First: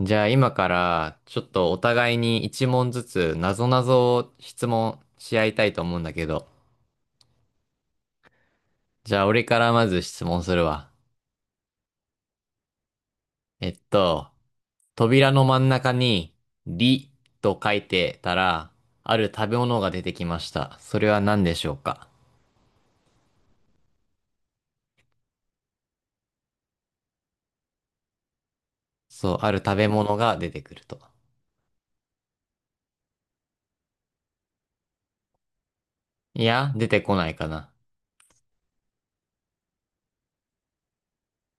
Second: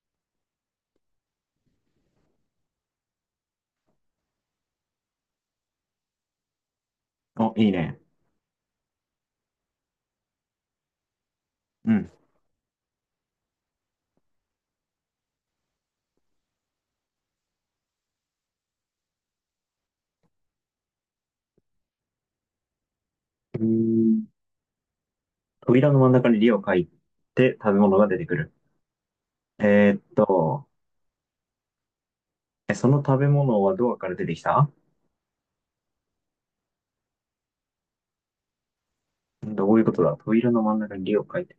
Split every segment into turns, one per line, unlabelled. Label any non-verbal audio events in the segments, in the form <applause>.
じゃあ今からちょっとお互いに一問ずつなぞなぞを質問し合いたいと思うんだけど。
お、いいね。
じゃあ俺からまず質問するわ。
うん。
えっと、扉の真ん中にりと書いてたら、ある食べ物が出てきました。それは何でしょうか？
うーん扉の真ん中に「り」を書いて食べ物が出てくる。
そう、ある食べ
えーっ
物が出て
と、
くると。
え、その食べ物はドアから出てきた？
いや、出てこないかな。
どういうことだ。扉の真ん中に「り」を書いて。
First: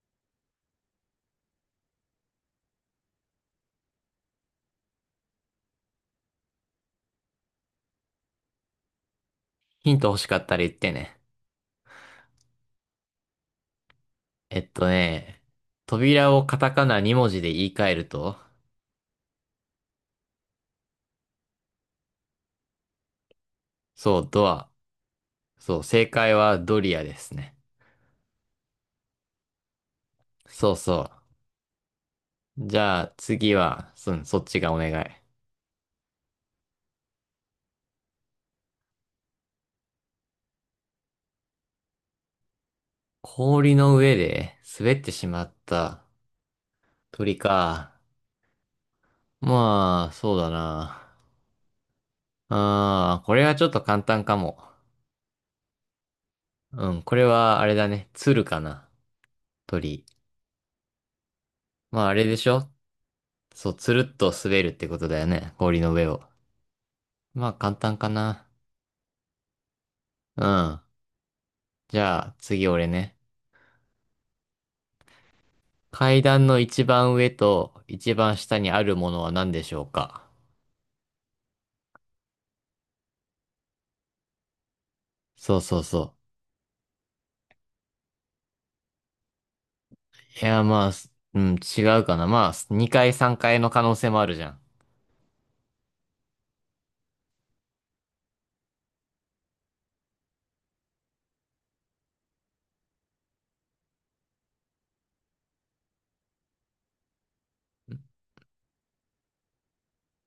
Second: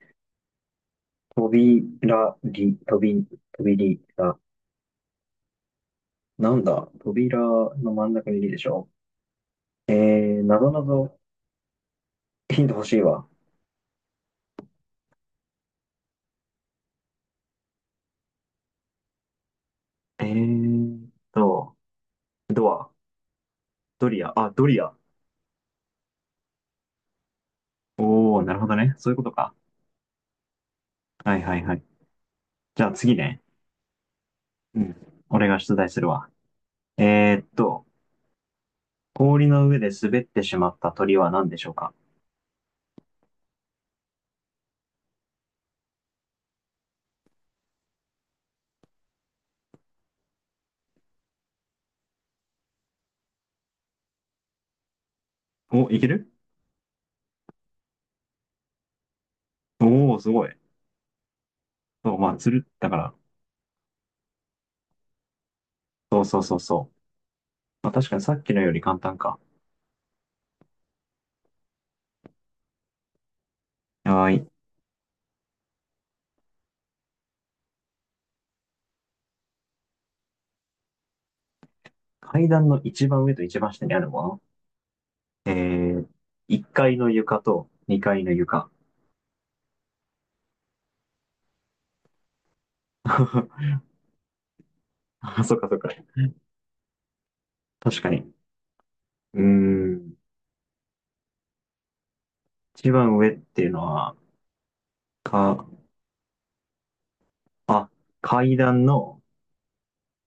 扉、り、とび、とびり、だ。なんだ。扉の真ん中に「り」でしょ？
ヒント欲しか
え
った
な
ら言っ
ぞな
て
ぞ、
ね。
ヒント欲しいわ。
えっとね、扉をカタカナ2文字で言い換えると、
えーっと、ドア、ド
そ
リ
う、
ア、
ド
あ、
ア。
ドリア。
そう、正解はドリアですね。
おー、なるほどね。そういうことか。
そうそ
はいはいはい。
う。じ
じゃあ
ゃあ
次ね。
次は、そっちがお
う
願
ん。
い。
俺が出題するわ。えーっと、氷の上で滑ってしまった鳥は何でしょうか？
氷の上で滑ってしまった鳥か。まあ、そうだな。ああ、これはちょっと簡単かも。
お、いける。
うん、これはあれだね。鶴かな。
お
鳥。
おー、すごい。
まああ
そう、
れ
ま
で
あ、
し
つ
ょ？
るだから。
そう、つるっと滑るってことだよね。氷の上
そ
を。
うそうそうそう。
まあ簡
まあ、
単か
確かにさっ
な。
きのより簡単か。
うん。じゃあ次俺ね。
はーい。
階段の一番上と一番下にあるものは何でしょうか？
階段の一番上と一番下にあるもの。え
そうそう
ー、
そ
1階の床と2階の床。
う。いや、まあ、すうん、違うかな。まあ、2回3回の
<laughs>
可能性もあるじゃん。
あ、そっかそっか。確かに。うーん。一番上っていうのは、か、あ、階段の、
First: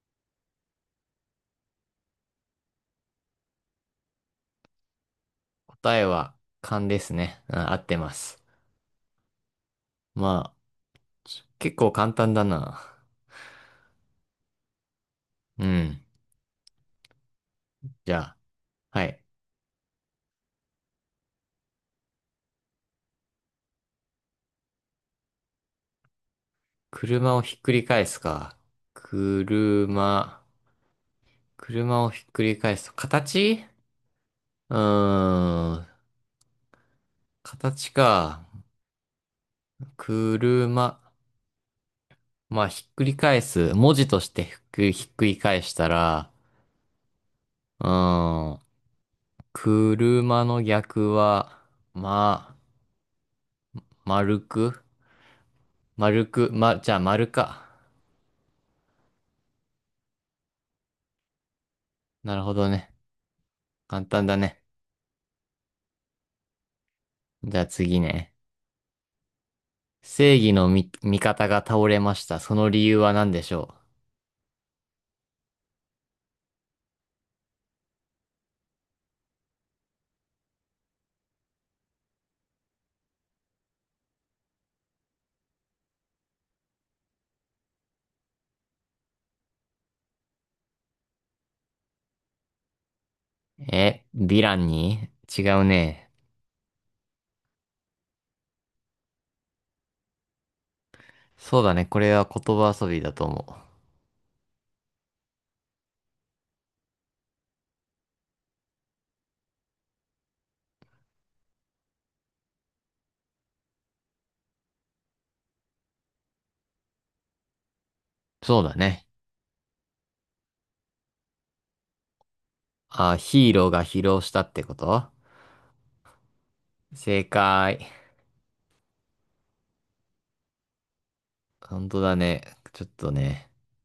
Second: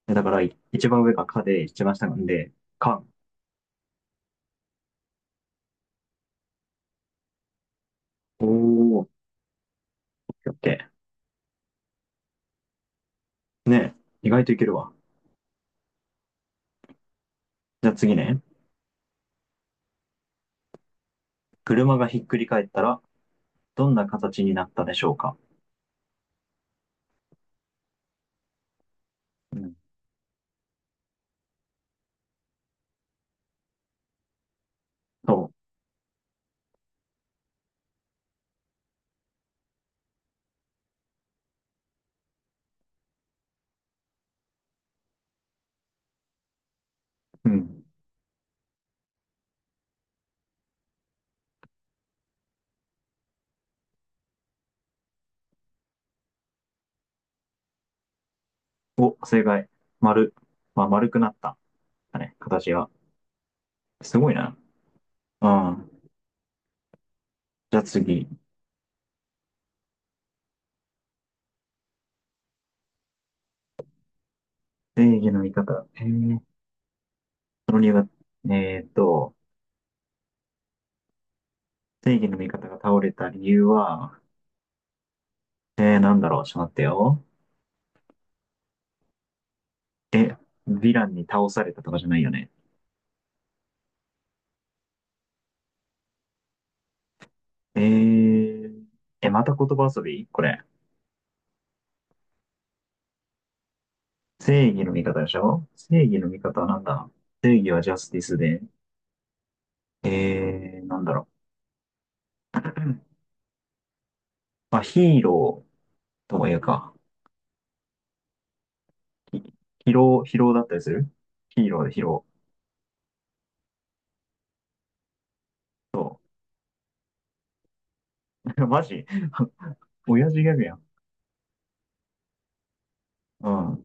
だから一番上がかで、一番下なんで、かん。
答えは勘ですね。うん、合ってます。
おー、オッケー
ま
オ
あ、
ッケ
結構簡単だな。
ー。ねえ、意外といけるわ。
うん。
じゃあ
じ
次
ゃあ、
ね。
はい。
車がひっくり返ったら、どんな形になったでしょうか？
車をひっくり返すか。
うん
車、車をひっくり返すと、形。うー
そ
ん、形か。車、まあ、ひっくり返す。文字としてひっくり返したら、
う。うん。
うーん。車の逆は、まあ、丸く丸く、ま、じゃあ丸か。
お、正解。丸。まあ、丸くなった。だ
な
ね、
るほど
形が。
ね。簡
す
単
ごい
だ
な。
ね。
うん。
じゃあ
じゃあ
次
次。
ね。正義の味方が倒れました。その理由は何でしょ
正義の味方。その理由が、えーっと、正義の味方が倒れた理由は、なんだろう。ちょっと待ってよ。え、ヴィランに倒されたとかじゃないよね。
う？ヴィランに。違うね。
えー、え、また言葉遊びこれ？
そうだね。これは言葉遊びだと思う。
正義の味方でしょ？正義の味方はなんだ。正義はジャスティスで、なんだろう。うん、まあ、ヒーローとも言うか、
そうだね。
ヒヒロー、ヒローだったりするヒーローでヒロ
あ、ヒーローが疲労したってこと？
ー。そ
正解。
う。<laughs> マジ <laughs> 親父ギャグやん。
本当だね。ちょっとね。
うん。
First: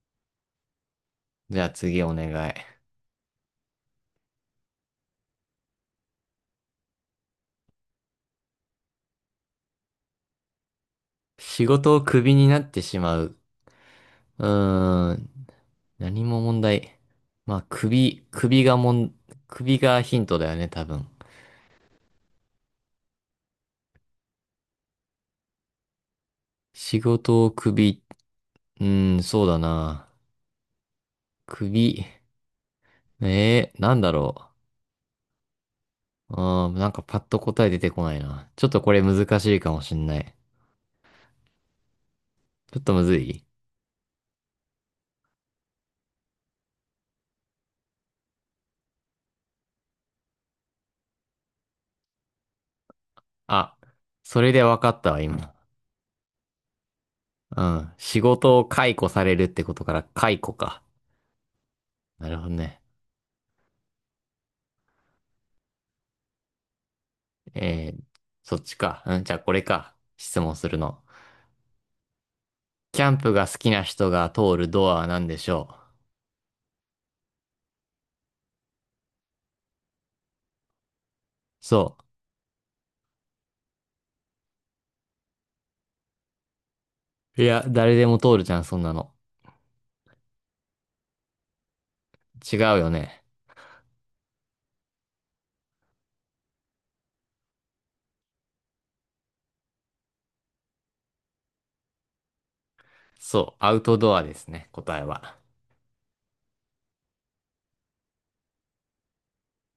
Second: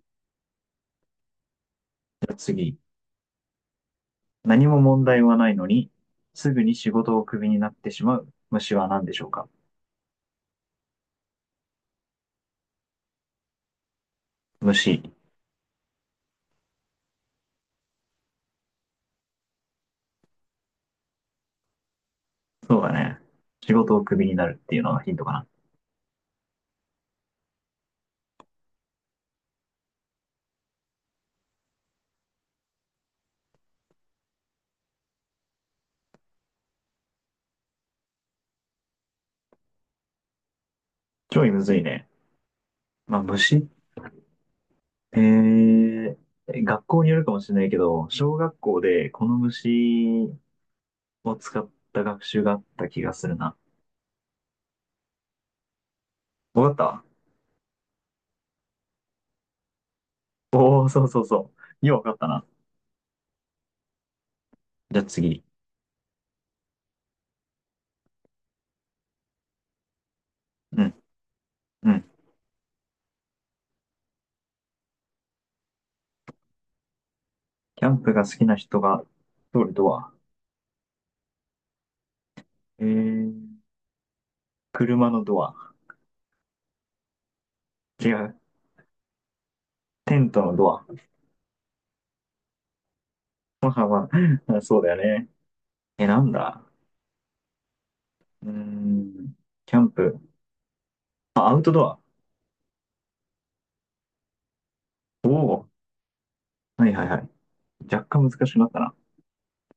じゃあ次お
じ
願
ゃあ
い。
次。何も問題はないのに、すぐに仕事をクビになってしまう虫は何でしょうか？
仕事をクビになってしまう。う
虫。
ーん。何も問題。まあ、首がヒントだよね、多分。
そうだね。仕事をクビになるっていうのがヒントかな。
仕事を首、そうだな。首、なんだろう。なんかパッと答え出てこないな。ちょっとこれ難しいかもしんない。
ちょいむずいね。
ちょっとむず
まあ、
い。
虫っえー学校によるかもしれないけど、小学校でこの虫を使った学習があった気がするな。
あ、それで分かったわ、今。
わかっ
うん。仕事を解雇されるってことから解雇
た。
か。
おおー、そうそうそう。ようわかった
なるほ
な。
どね。
じゃあ次。
えー、そっちか。うん、じゃあこれか。質問する
うん、
の。
うん。
キャンプが好きな人が通るドアは何でしょう？
キャンプが好きな人が通るドア。
そ
ええ、車のドア。
う。いや、誰で
違
も
う。
通るじゃん、そんなの。
テントのドア。
違うよね。
まあまあ、<laughs> そうだよね。え、なんだ。うーん。キャンプ。あ、アウトドア。
そう、アウトドアですね、答え
お
は。
お。はいはいはい。若干難しくなったな。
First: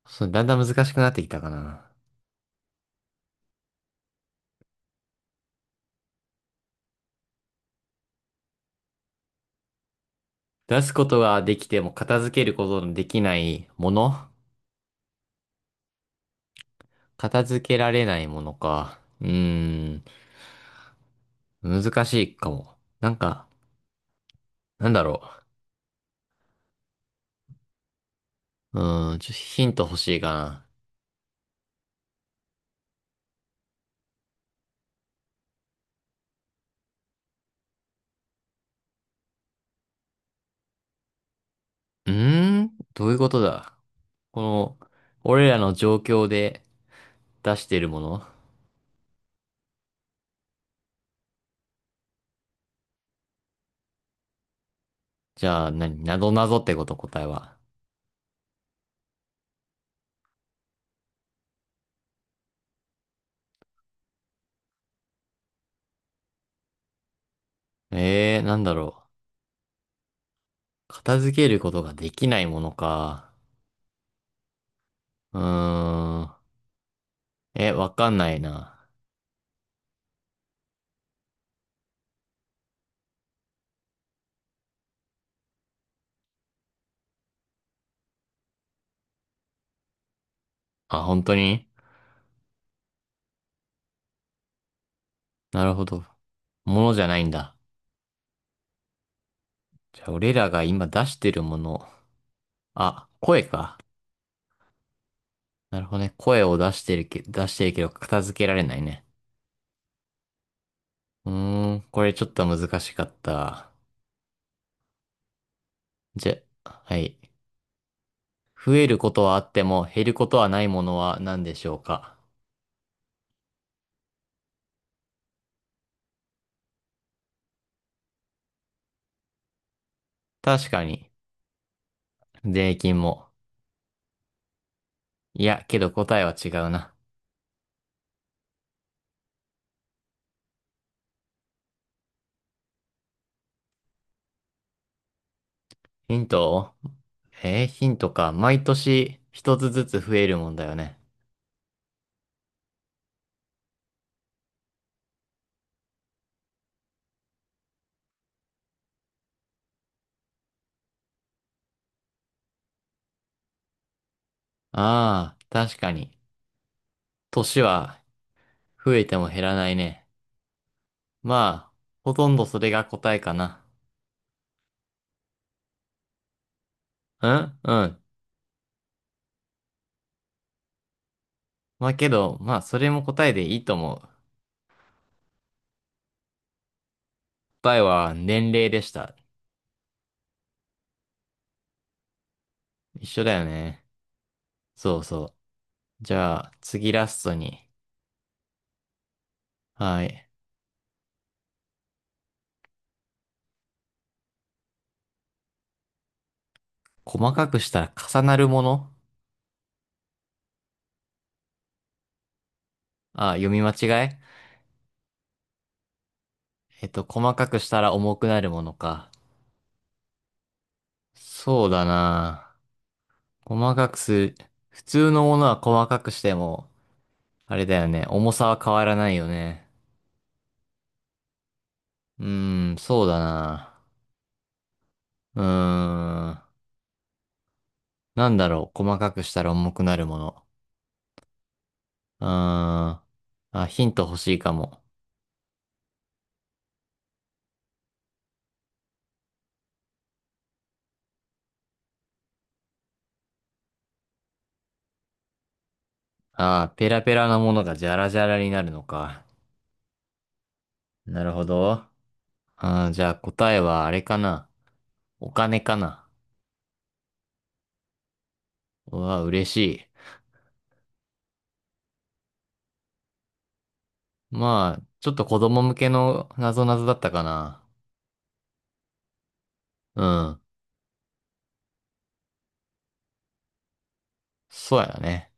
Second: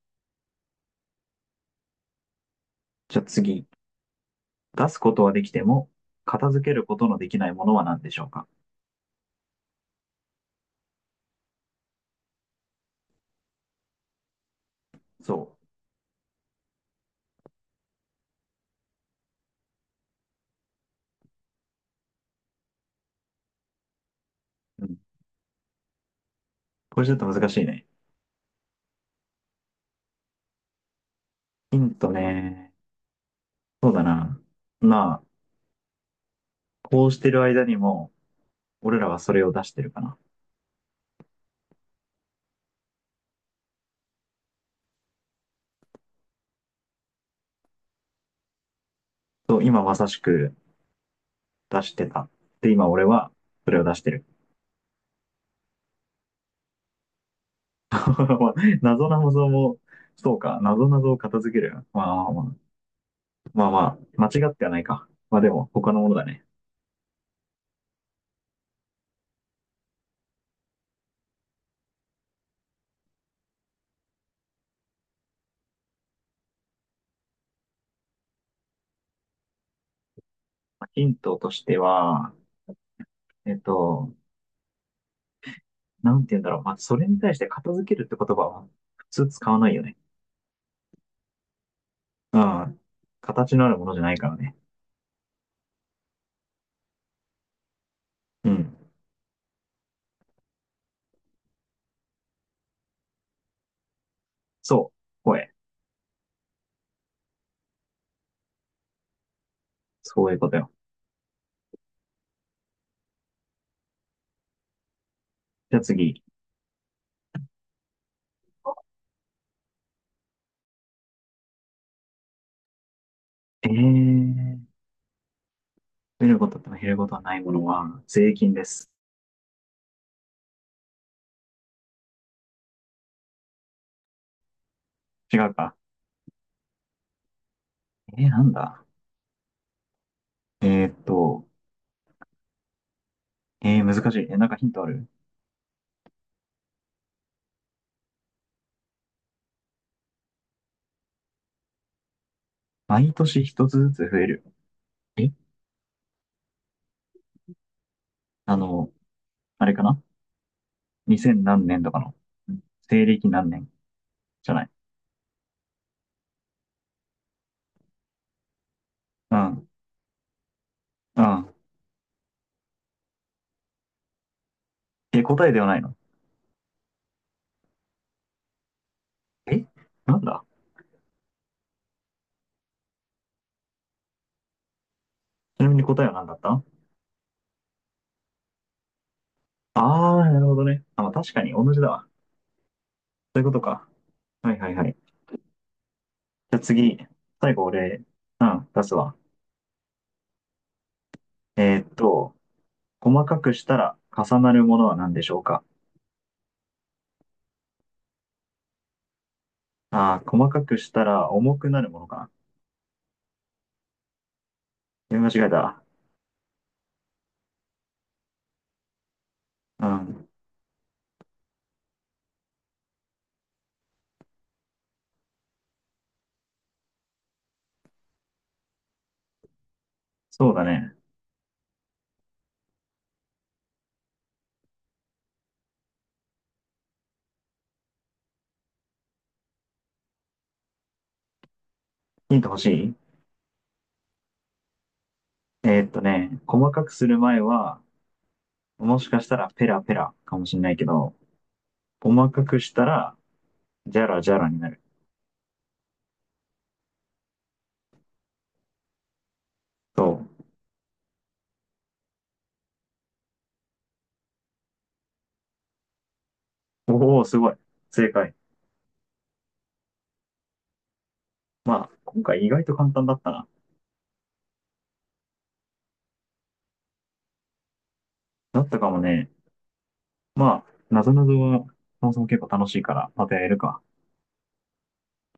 そう、だんだん難しくなってきたかな。
じゃあ次。出すことはできても、片付けることのできないものは何でしょうか？
出すことができても片付けることのできないもの。
そ
片付けられないものか。ん、難しいかも。なんか、
う。
なん
うん。
だろ
これちょっと難しいね。
う。ちょっとヒント欲しいかな。
ヒントね。そうだな。まあ、こうしてる間にも、俺らはそれを出してるかな。
どういうことだ？この、俺らの状況で出してるもの。
そう、今まさしく出してた。で、今俺はそれを出してる。
じゃあ、何なぞなぞってこと？答えは。
<laughs> まあ謎な謎も、そうか、謎な謎を片付ける。まあまあまあ、まあまあ、間違ってはないか。まあでも、他のものだね。
なんだろう。片付けることができないものか。うーん。え、わかんないな。
ヒントとしては、えっと、なんて言うんだろう。まあ、それに対して片付けるって言葉は普通使わないよね。
あ、本当に？
うん。形のあるものじゃないからね。
なるほど。ものじゃないんだ。
うん。
じゃあ、俺らが今出してるもの。あ、声か。
そう。声。
なるほどね。声を出してるけど片付けられないね。
そういうことよ。
これちょっと難しかった。
じゃあ次。
じゃ、はい。増えることはあっても減ることはないものは何でしょうか。
えー、増えることと減ることはないものは税金です。
確かに。税金も。
違
い
う
や、
か。
けど答えは違うな。
なんだ。えーっと、難しい。え、なんかヒントある？
ヒントを。ヒントか。毎年一つずつ増えるもんだよね。
毎年一つずつ増える。えあの、あれかな ?2000 何年とかの。うん、西暦何年じゃない？
ああ、確かに。年は増えても
う
減ら
ん。
ないね。
うん。
まあ、ほとんどそれが答えかな。
え、答えではないの？
うんうん。
え、なんだ？
まあけど、まあそれも答えでいいと思う。
ちなみに答えは何だった？
答えは年齢でした。
ああー、なるほどね。あ、まあ、確かに同じだわ。
一緒だ
そうい
よ
うこと
ね。
か。はいはいはい。
そうそう。じゃあ、
じゃあ
次
次、
ラスト
最
に。
後俺、うん、出すわ。
はい。
えーっと、細かくしたら重なるものは何でしょうか？
細かくしたら重なるもの？
ああー、細かくしたら重くなるものかな。
あ、読み間違え。
読み間違えた。
細かくしたら重くなるものか。
うん。
そうだな。細かくする。普通のものは細かくしても、あれだよね。重さは変わらないよね。
そうだね。
そうだな。うーん。なんだろう。細かくしたら重くなるもの。う
ヒント欲し
ー
い？
ん。あ、ヒント欲しいかも。
細かくする前は、もしかしたらペラペラかもしれないけど、細かくしたら、ジャラジャラになる。
あー、ペラペラなものがジャラジャラになるのか。
そ
なるほど。あー、じゃあ答えはあれかな。お金かな。
う。おお、すごい。正解。
うわ、嬉しい。
まあ、今回意外と簡単だったな。
まあ、ちょっと子供向けのなぞなぞだったかな。
だったかもね。
うん。
まあ、なぞなぞは、そもそも結構楽しいから、またやれるか。
そうやね。